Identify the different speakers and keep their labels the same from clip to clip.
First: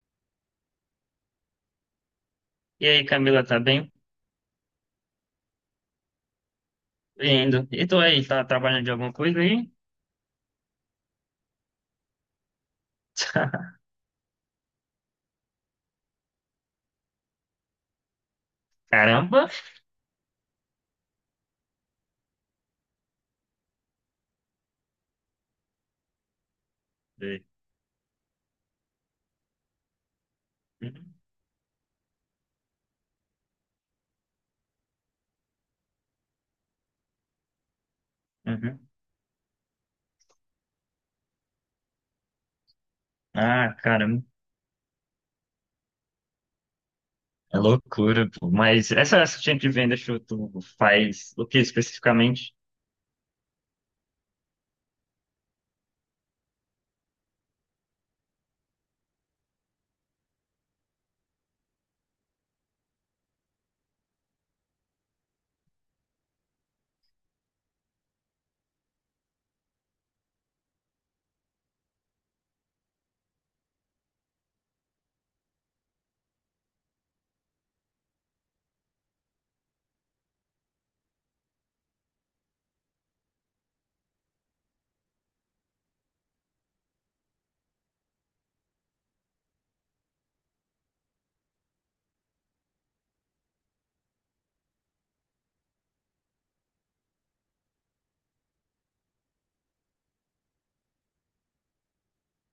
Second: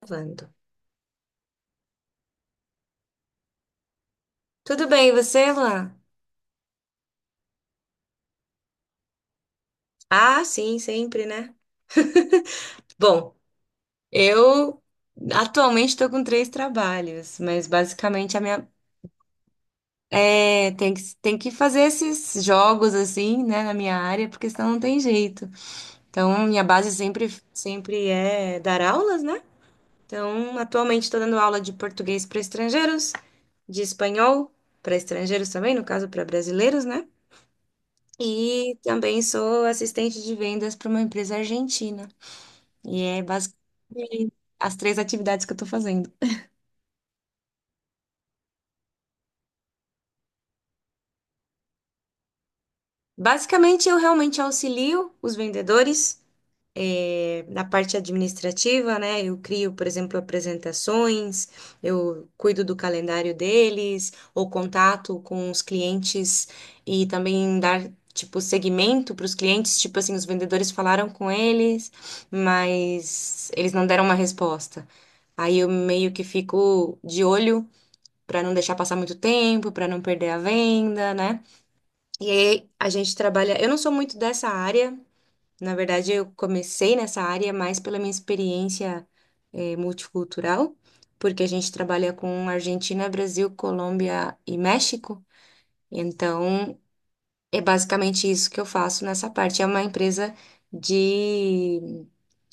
Speaker 1: Gravando.
Speaker 2: E aí, Camila, tá bem?
Speaker 1: Tudo bem, e você, Luan?
Speaker 2: Indo. E tu aí, tá trabalhando de alguma coisa aí?
Speaker 1: Ah, sim, sempre, né? Bom, eu atualmente estou com três trabalhos, mas basicamente a minha
Speaker 2: Caramba!
Speaker 1: é, tem que fazer esses jogos assim, né, na minha área, porque senão não tem jeito. Então, minha base sempre é dar aulas, né? Então, atualmente estou dando aula de português para estrangeiros, de espanhol para estrangeiros também, no caso para brasileiros, né? E
Speaker 2: Uhum.
Speaker 1: também sou assistente de vendas para uma empresa argentina. E é
Speaker 2: Ah, caramba.
Speaker 1: basicamente as três atividades que eu estou fazendo.
Speaker 2: É loucura, pô. Mas essa assistente de venda, show, tu faz o que especificamente?
Speaker 1: Basicamente, eu realmente auxilio os vendedores na parte administrativa, né? Eu crio, por exemplo, apresentações, eu cuido do calendário deles, ou contato com os clientes e também dar, tipo, segmento para os clientes. Tipo assim, os vendedores falaram com eles, mas eles não deram uma resposta. Aí eu meio que fico de olho para não deixar passar muito tempo, para não perder a venda, né? E aí a gente trabalha. Eu não sou muito dessa área, na verdade, eu comecei nessa área mais pela minha experiência multicultural, porque a gente trabalha com Argentina, Brasil, Colômbia e México. Então, é basicamente isso que eu faço nessa parte. É uma empresa de.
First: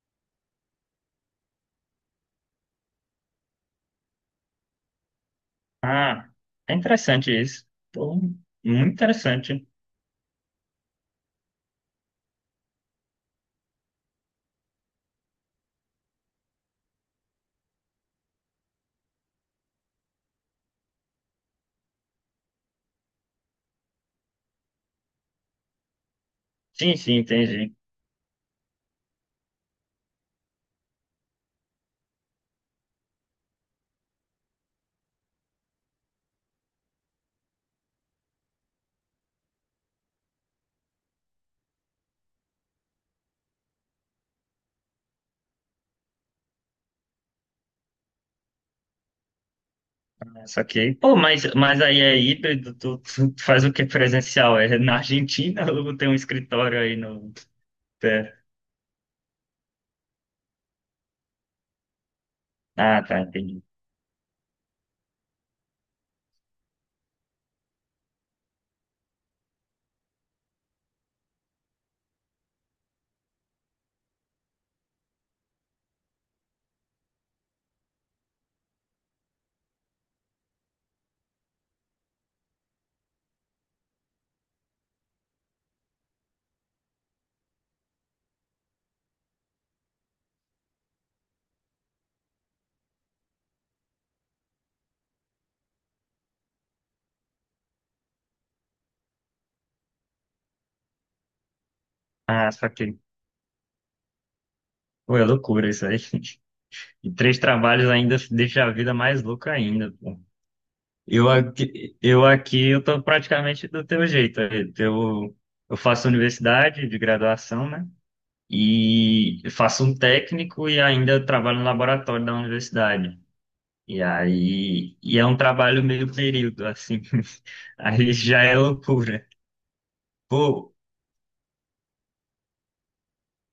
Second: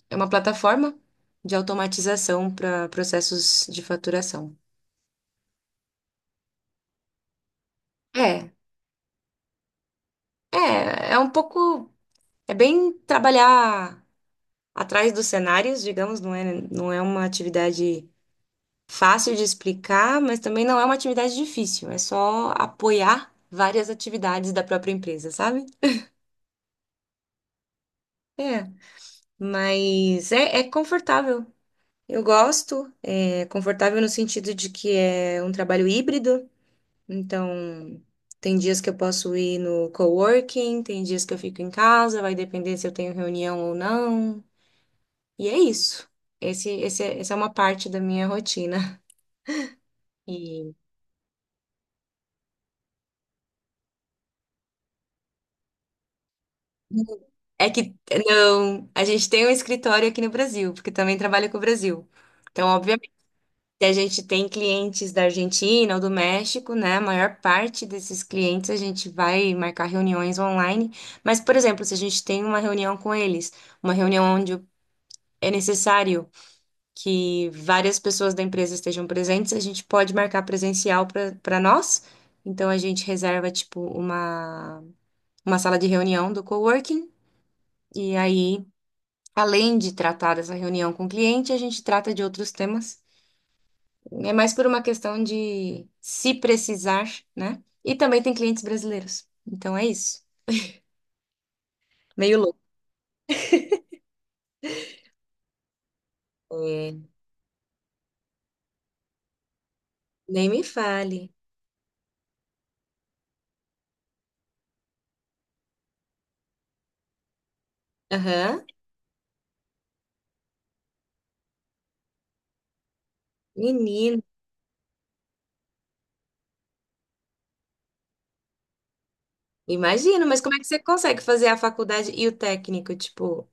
Speaker 1: É uma plataforma de automatização para processos de faturação.
Speaker 2: Ah, é interessante isso. Pô,
Speaker 1: É,
Speaker 2: muito interessante.
Speaker 1: é, é um pouco. É bem trabalhar atrás dos cenários, digamos, não é uma atividade fácil de explicar, mas também não é uma atividade difícil, é só apoiar várias atividades da própria empresa, sabe?
Speaker 2: Sim, sim, entendi.
Speaker 1: É, mas é confortável. Eu gosto, é confortável no sentido de que é um trabalho híbrido, então tem dias que eu posso ir no coworking, tem dias que eu fico em casa, vai depender se eu tenho reunião ou não. E é isso. Essa é uma parte da minha rotina.
Speaker 2: Só
Speaker 1: E
Speaker 2: que, pô, mas aí é híbrido, tu faz o que presencial? É na Argentina ou tem um escritório aí no...
Speaker 1: é que,
Speaker 2: É.
Speaker 1: não, a gente tem um escritório aqui no Brasil, porque também trabalha com o Brasil. Então,
Speaker 2: Ah,
Speaker 1: obviamente,
Speaker 2: tá, entendi.
Speaker 1: a gente tem clientes da Argentina ou do México, né? A maior parte desses clientes a gente vai marcar reuniões online. Mas, por exemplo, se a gente tem uma reunião com eles, uma reunião onde é necessário que várias pessoas da empresa estejam presentes, a gente pode marcar presencial para nós. Então a gente reserva tipo uma sala de reunião do coworking e aí, além de tratar dessa reunião com o cliente, a gente trata de outros temas. É mais por uma questão de se precisar, né? E também tem clientes brasileiros. Então é isso. Meio
Speaker 2: Ah,
Speaker 1: louco.
Speaker 2: só que. Pô, é loucura isso aí.
Speaker 1: É,
Speaker 2: E três trabalhos ainda deixa a vida mais louca ainda, pô.
Speaker 1: nem me
Speaker 2: Eu
Speaker 1: fale.
Speaker 2: aqui, eu aqui, eu tô praticamente do teu jeito. Eu, eu faço universidade de graduação, né?
Speaker 1: Aham.
Speaker 2: E faço um técnico e ainda trabalho no laboratório da universidade. E
Speaker 1: Menino,
Speaker 2: aí, e é um trabalho meio período, assim. Aí já é loucura.
Speaker 1: imagino, mas como é que
Speaker 2: Pô,
Speaker 1: você consegue fazer a faculdade e o técnico, tipo,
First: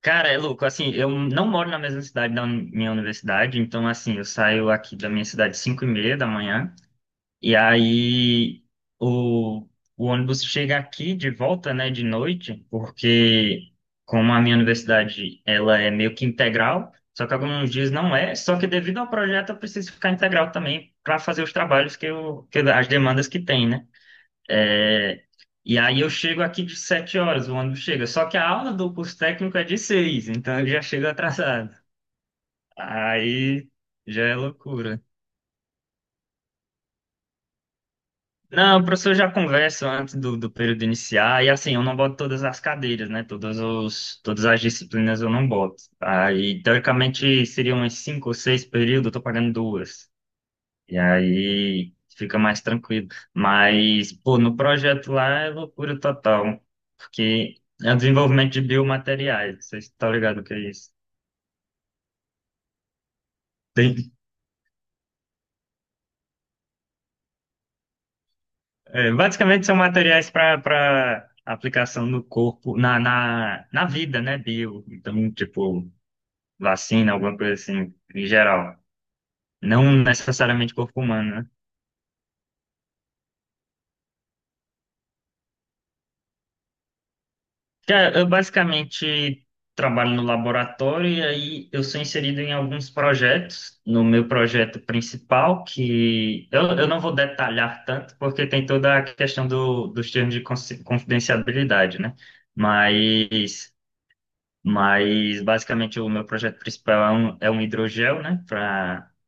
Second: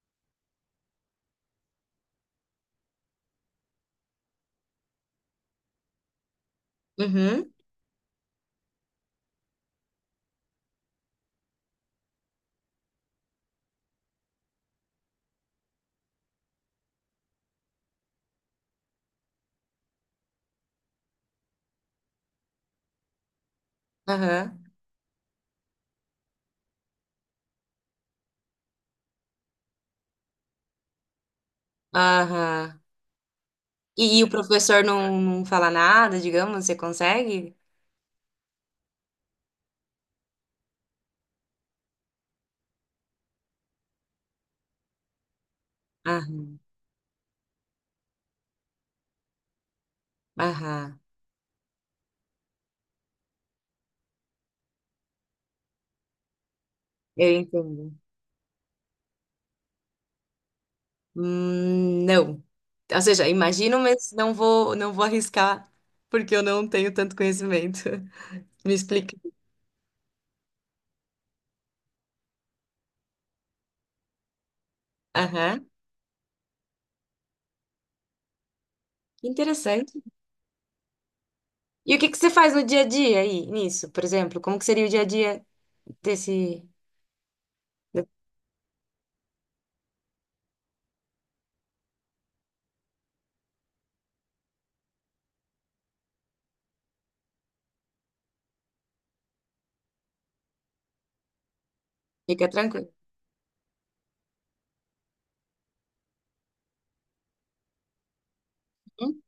Speaker 2: cara, é louco, assim, eu não moro na mesma cidade da minha universidade, então, assim, eu saio aqui da minha cidade às 5 e meia da manhã,
Speaker 1: uhum,
Speaker 2: e aí o, o ônibus chega aqui de volta, né, de noite, porque como a minha universidade, ela é meio que integral, só que alguns dias não é, só que devido ao projeto eu preciso ficar integral também para fazer os trabalhos as demandas que tem, né?
Speaker 1: aham,
Speaker 2: É, e aí eu chego aqui de sete horas, o ônibus chega. Só que a aula do curso técnico é de seis, então eu já chego atrasado.
Speaker 1: aham.
Speaker 2: Aí já
Speaker 1: E o
Speaker 2: é
Speaker 1: professor
Speaker 2: loucura.
Speaker 1: não fala nada, digamos, você consegue?
Speaker 2: Não, o professor já conversa antes do período iniciar, e assim, eu não boto todas as cadeiras, né? Todas as disciplinas eu não boto.
Speaker 1: Aham,
Speaker 2: Aí, teoricamente, seriam uns cinco ou seis períodos, eu tô pagando duas. E
Speaker 1: aham,
Speaker 2: aí fica mais tranquilo. Mas, pô, no projeto lá é loucura total,
Speaker 1: eu
Speaker 2: porque
Speaker 1: entendo.
Speaker 2: é o desenvolvimento de biomateriais, vocês estão ligados o que é isso?
Speaker 1: Não. Ou seja, imagino,
Speaker 2: Tem,
Speaker 1: mas não vou arriscar, porque eu não tenho tanto conhecimento. Me
Speaker 2: é,
Speaker 1: explica.
Speaker 2: basicamente são materiais para aplicação no corpo, na vida, né, bio. Então,
Speaker 1: Aham,
Speaker 2: tipo, vacina, alguma coisa assim, em geral.
Speaker 1: que
Speaker 2: Não
Speaker 1: interessante.
Speaker 2: necessariamente corpo humano, né?
Speaker 1: E o que que você faz no dia a dia aí, nisso, por exemplo? Como que seria o dia a dia desse... de-
Speaker 2: Cara, eu basicamente trabalho no laboratório e aí eu sou inserido em alguns projetos. No meu projeto principal, eu não vou detalhar tanto, porque tem toda a questão dos termos de confidencialidade, né?
Speaker 1: Fica tranquilo.
Speaker 2: Mas, mas basicamente o meu projeto principal é é um hidrogel, né? Para
Speaker 1: Uhum,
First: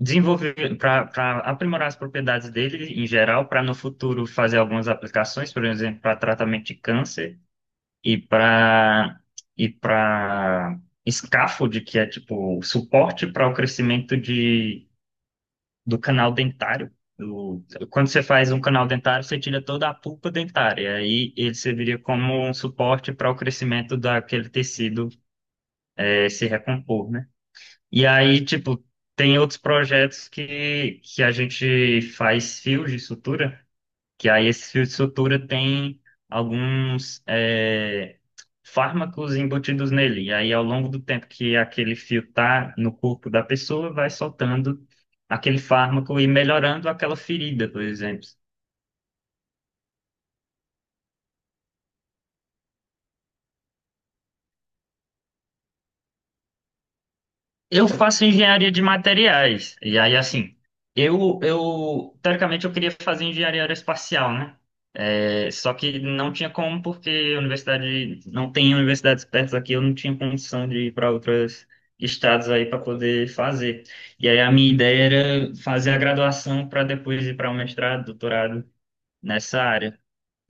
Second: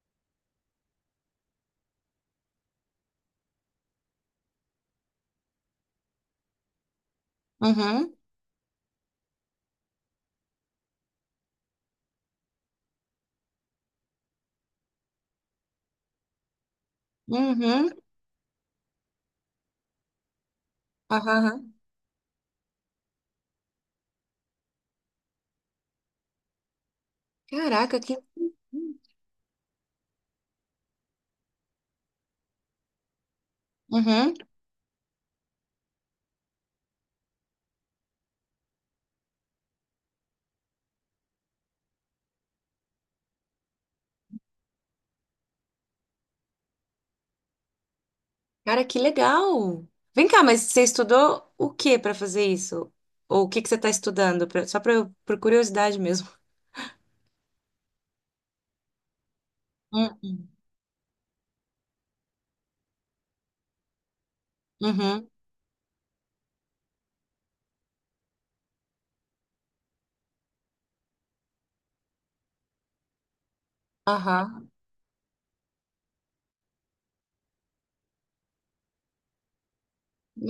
Speaker 2: desenvolver, para aprimorar as propriedades dele em geral, para no futuro fazer algumas aplicações, por exemplo, para tratamento de câncer
Speaker 1: uhum,
Speaker 2: e para e para scaffold, que é tipo suporte para o crescimento do canal dentário. Do-
Speaker 1: uhum,
Speaker 2: Quando você faz um canal dentário, você tira toda a pulpa dentária, aí
Speaker 1: aham.
Speaker 2: ele
Speaker 1: Aham.
Speaker 2: serviria como um suporte para o crescimento daquele tecido se recompor, né?
Speaker 1: Caraca,
Speaker 2: E
Speaker 1: que...
Speaker 2: aí, tipo, tem outros projetos que a gente faz fios de sutura que
Speaker 1: Uhum.
Speaker 2: aí esse fio de sutura tem alguns fármacos embutidos nele. E aí, ao longo do tempo que aquele fio tá no corpo da pessoa, vai soltando aquele fármaco e melhorando aquela ferida, por exemplo.
Speaker 1: Cara, que legal! Vem cá, mas você estudou o que para fazer isso? Ou o que que você está estudando? Só pra, por curiosidade mesmo.
Speaker 2: Eu faço engenharia de materiais. E aí,
Speaker 1: Uhum.
Speaker 2: assim, eu teoricamente eu queria fazer engenharia aeroespacial, né?
Speaker 1: Uhum.
Speaker 2: É, só que não tinha como, porque a universidade não tem universidades perto aqui, eu não tinha condição de ir para outros estados aí para poder fazer. E aí a
Speaker 1: Aham.
Speaker 2: minha ideia era fazer a graduação para depois ir para o mestrado, doutorado nessa área.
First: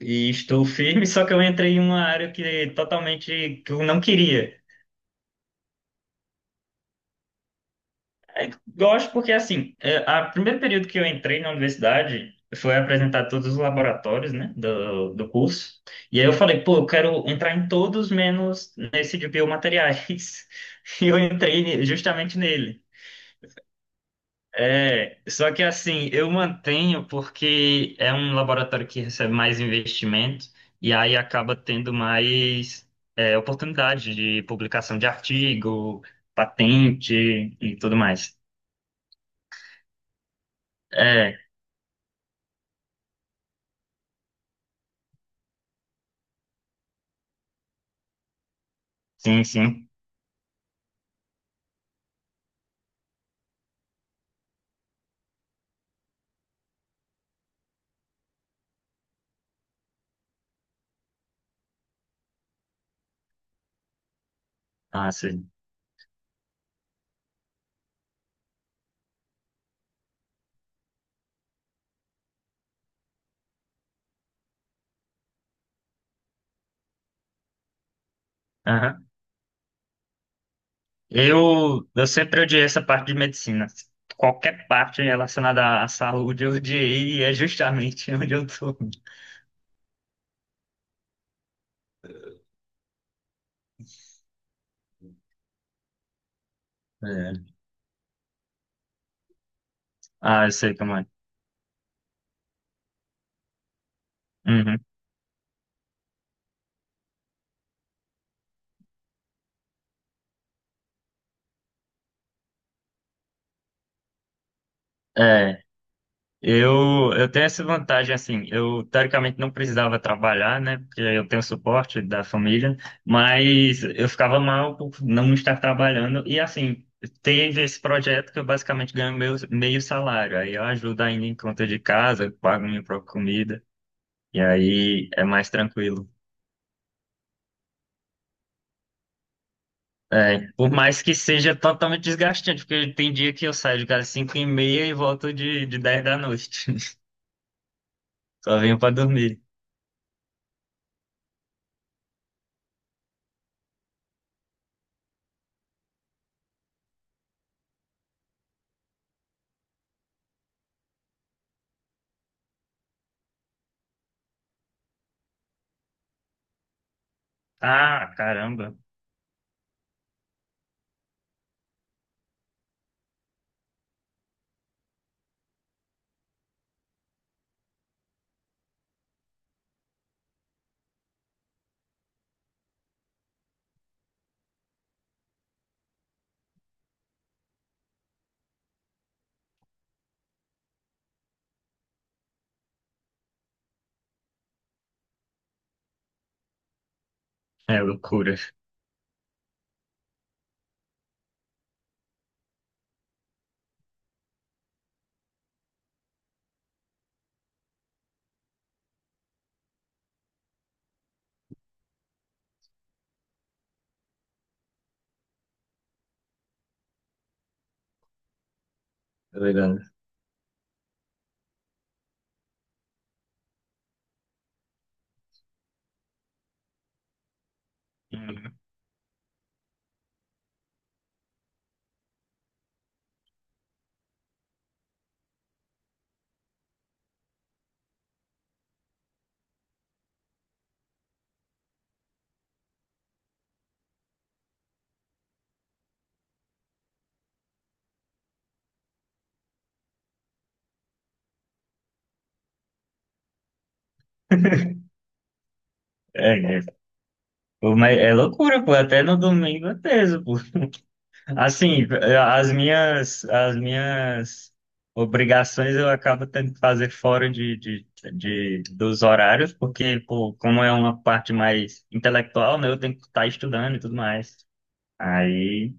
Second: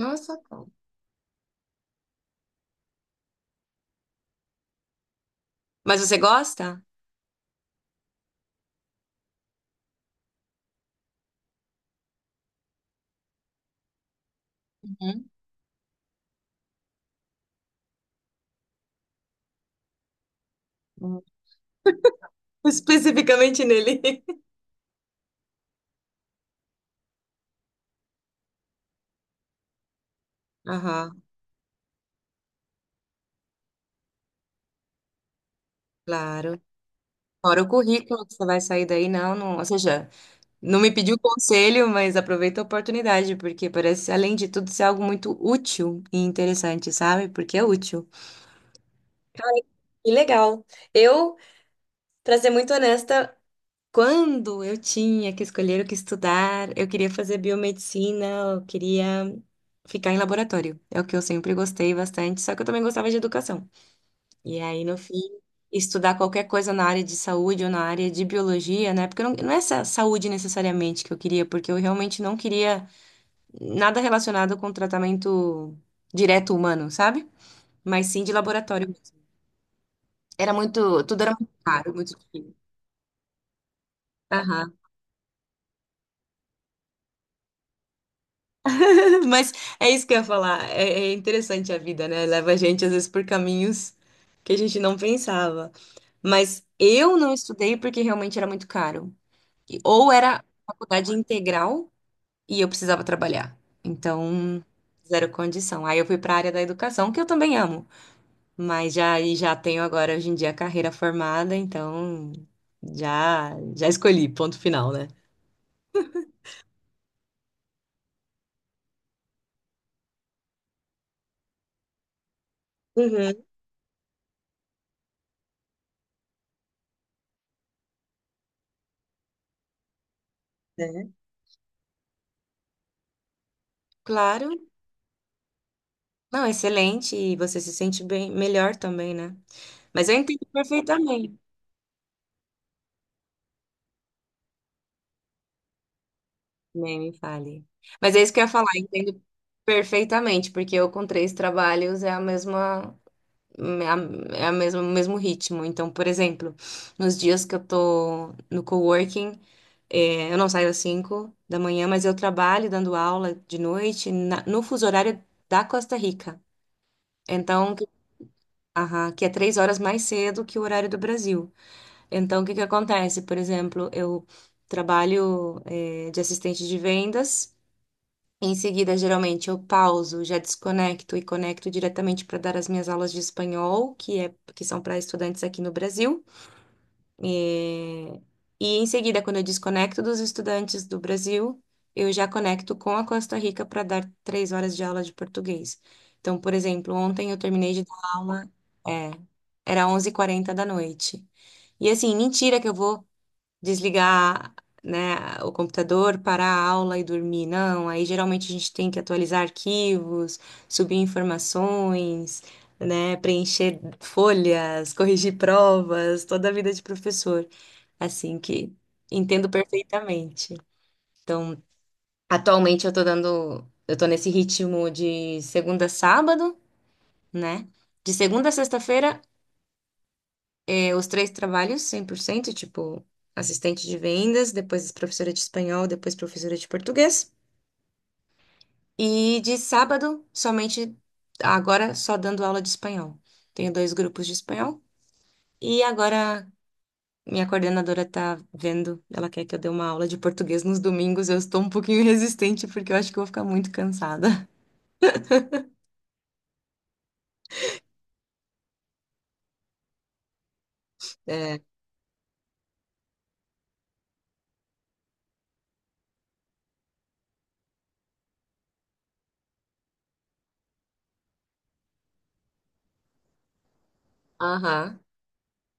Speaker 2: E estou
Speaker 1: cara.
Speaker 2: firme, só que eu entrei em uma área que é totalmente que eu não queria.
Speaker 1: Mas você gosta?
Speaker 2: É, gosto porque, assim, é, a primeiro período que eu entrei na universidade foi apresentar todos os laboratórios, né,
Speaker 1: Uhum.
Speaker 2: do curso. E aí eu falei, pô, eu quero entrar em todos menos nesse de biomateriais. E eu
Speaker 1: Uhum.
Speaker 2: entrei justamente nele.
Speaker 1: Especificamente nele.
Speaker 2: É, só que, assim, eu mantenho porque é um laboratório que recebe mais investimento e aí
Speaker 1: Aham,
Speaker 2: acaba tendo mais, é, oportunidade de publicação de artigo,
Speaker 1: claro.
Speaker 2: patente
Speaker 1: Fora o
Speaker 2: e tudo
Speaker 1: currículo que
Speaker 2: mais.
Speaker 1: você vai sair daí, não, não. Ou seja, não me pediu
Speaker 2: É,
Speaker 1: conselho, mas aproveita a oportunidade, porque parece, além de tudo, ser algo muito útil e interessante, sabe? Porque é útil.
Speaker 2: sim, sim.
Speaker 1: Que legal. Eu, pra ser muito honesta, quando eu tinha que escolher o que estudar, eu queria fazer biomedicina, eu queria ficar em laboratório. É o que eu sempre gostei bastante, só que eu também gostava de educação. E aí, no
Speaker 2: Ah,
Speaker 1: fim,
Speaker 2: sim.
Speaker 1: estudar qualquer coisa na área de saúde ou na área de biologia, né? Porque não é essa saúde necessariamente que eu queria, porque eu realmente não queria nada relacionado com tratamento direto humano, sabe? Mas sim de laboratório
Speaker 2: Aham.
Speaker 1: mesmo. Era muito, tudo era muito caro,
Speaker 2: Eu
Speaker 1: muito
Speaker 2: sempre
Speaker 1: difícil.
Speaker 2: odiei essa parte de medicina. Qualquer parte relacionada à saúde eu odiei e é justamente onde eu tô.
Speaker 1: Mas é isso que eu ia falar. É, é interessante a vida, né? Leva a gente, às vezes, por caminhos que a gente não pensava. Mas eu não
Speaker 2: É.
Speaker 1: estudei porque realmente era muito caro. Ou era
Speaker 2: Ah, eu sei como é.
Speaker 1: faculdade integral e eu precisava trabalhar. Então,
Speaker 2: Uhum.
Speaker 1: zero condição. Aí eu fui para a área da educação, que eu também amo. E já tenho agora, hoje em dia, a carreira formada. Então, já, já escolhi, ponto final, né?
Speaker 2: É, eu tenho essa vantagem, assim, eu teoricamente não precisava trabalhar, né, porque eu tenho suporte da família,
Speaker 1: Uhum,
Speaker 2: mas eu ficava mal por não estar trabalhando, e assim, teve esse projeto que eu basicamente ganho meu meio salário, aí eu ajudo
Speaker 1: né?
Speaker 2: ainda em conta de casa, pago minha própria comida. E
Speaker 1: Claro.
Speaker 2: aí é mais tranquilo.
Speaker 1: Não, excelente, e você se sente bem, melhor também, né? Mas eu
Speaker 2: É,
Speaker 1: entendo
Speaker 2: por mais que
Speaker 1: perfeitamente,
Speaker 2: seja totalmente desgastante, porque tem dia que eu saio de casa 5 e meia e volto de 10 da noite.
Speaker 1: nem me fale. Mas é isso que eu ia
Speaker 2: Só
Speaker 1: falar,
Speaker 2: venho
Speaker 1: eu
Speaker 2: pra
Speaker 1: entendo
Speaker 2: dormir.
Speaker 1: perfeitamente, porque eu com três trabalhos o mesmo ritmo. Então, por exemplo, nos dias que eu tô no coworking, é, eu não saio às 5 da manhã, mas eu trabalho dando aula de noite no fuso horário da Costa Rica. Então, que-
Speaker 2: Ah, caramba.
Speaker 1: aham, que é 3 horas mais cedo que o horário do Brasil. Então, o que que acontece? Por exemplo, eu trabalho, de assistente de vendas. Em seguida, geralmente, eu pauso, já desconecto e conecto diretamente para dar as minhas aulas de espanhol, que é, que são para estudantes aqui no Brasil. Eh, E, em seguida, quando eu desconecto dos estudantes do Brasil, eu já conecto com a Costa Rica para dar 3 horas de aula de português. Então, por exemplo, ontem eu terminei
Speaker 2: É
Speaker 1: de dar
Speaker 2: loucura.
Speaker 1: aula, é, era 11h40 da noite. E assim, mentira que eu vou desligar, né, o computador, parar a aula e dormir. Não, aí geralmente a gente tem que atualizar arquivos, subir informações, né, preencher folhas, corrigir provas, toda a vida de professor, assim que
Speaker 2: Tá
Speaker 1: entendo
Speaker 2: ligado?
Speaker 1: perfeitamente. Então, atualmente eu tô nesse ritmo de segunda a sábado, né? De segunda a
Speaker 2: Uhum.
Speaker 1: sexta-feira. É. Os três trabalhos, 100%, tipo, assistente de vendas, depois professora de espanhol, depois professora de português. E de sábado, somente, agora só dando aula de espanhol. Tenho dois grupos de espanhol. E agora minha coordenadora tá vendo, ela quer que eu dê uma aula de português nos domingos. Eu estou um pouquinho resistente porque eu acho que eu vou ficar muito cansada.
Speaker 2: É, é, Pô, mas é loucura, pô. Até no domingo é teso, pô.
Speaker 1: É.
Speaker 2: Assim, as minhas obrigações eu acabo tendo que fazer fora dos horários, porque, pô, como é uma parte mais intelectual, né, eu tenho que estar estudando e tudo mais.
Speaker 1: Aham.
Speaker 2: Aí,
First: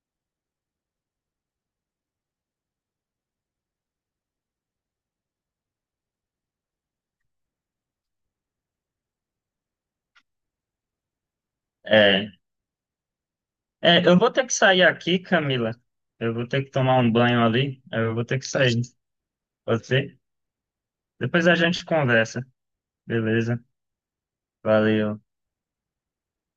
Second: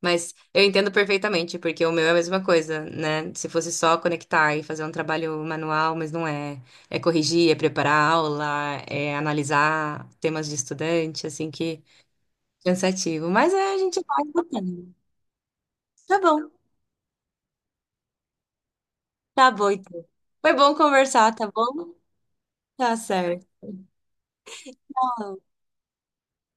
Speaker 1: Mas eu entendo perfeitamente, porque o meu é a mesma coisa, né? Se fosse só conectar e fazer um trabalho manual, mas não é. É corrigir, é preparar a aula, é analisar temas de estudante, assim que
Speaker 2: é,
Speaker 1: cansativo. Mas é, a gente
Speaker 2: eu
Speaker 1: vai
Speaker 2: vou ter que sair
Speaker 1: botando.
Speaker 2: aqui, Camila.
Speaker 1: Tá
Speaker 2: Eu
Speaker 1: bom,
Speaker 2: vou ter que tomar um banho ali. Eu vou ter que sair.
Speaker 1: tá bom
Speaker 2: Pode
Speaker 1: então.
Speaker 2: ser?
Speaker 1: Foi bom conversar, tá
Speaker 2: Depois a gente
Speaker 1: bom?
Speaker 2: conversa.
Speaker 1: Tá
Speaker 2: Beleza?
Speaker 1: certo.
Speaker 2: Valeu.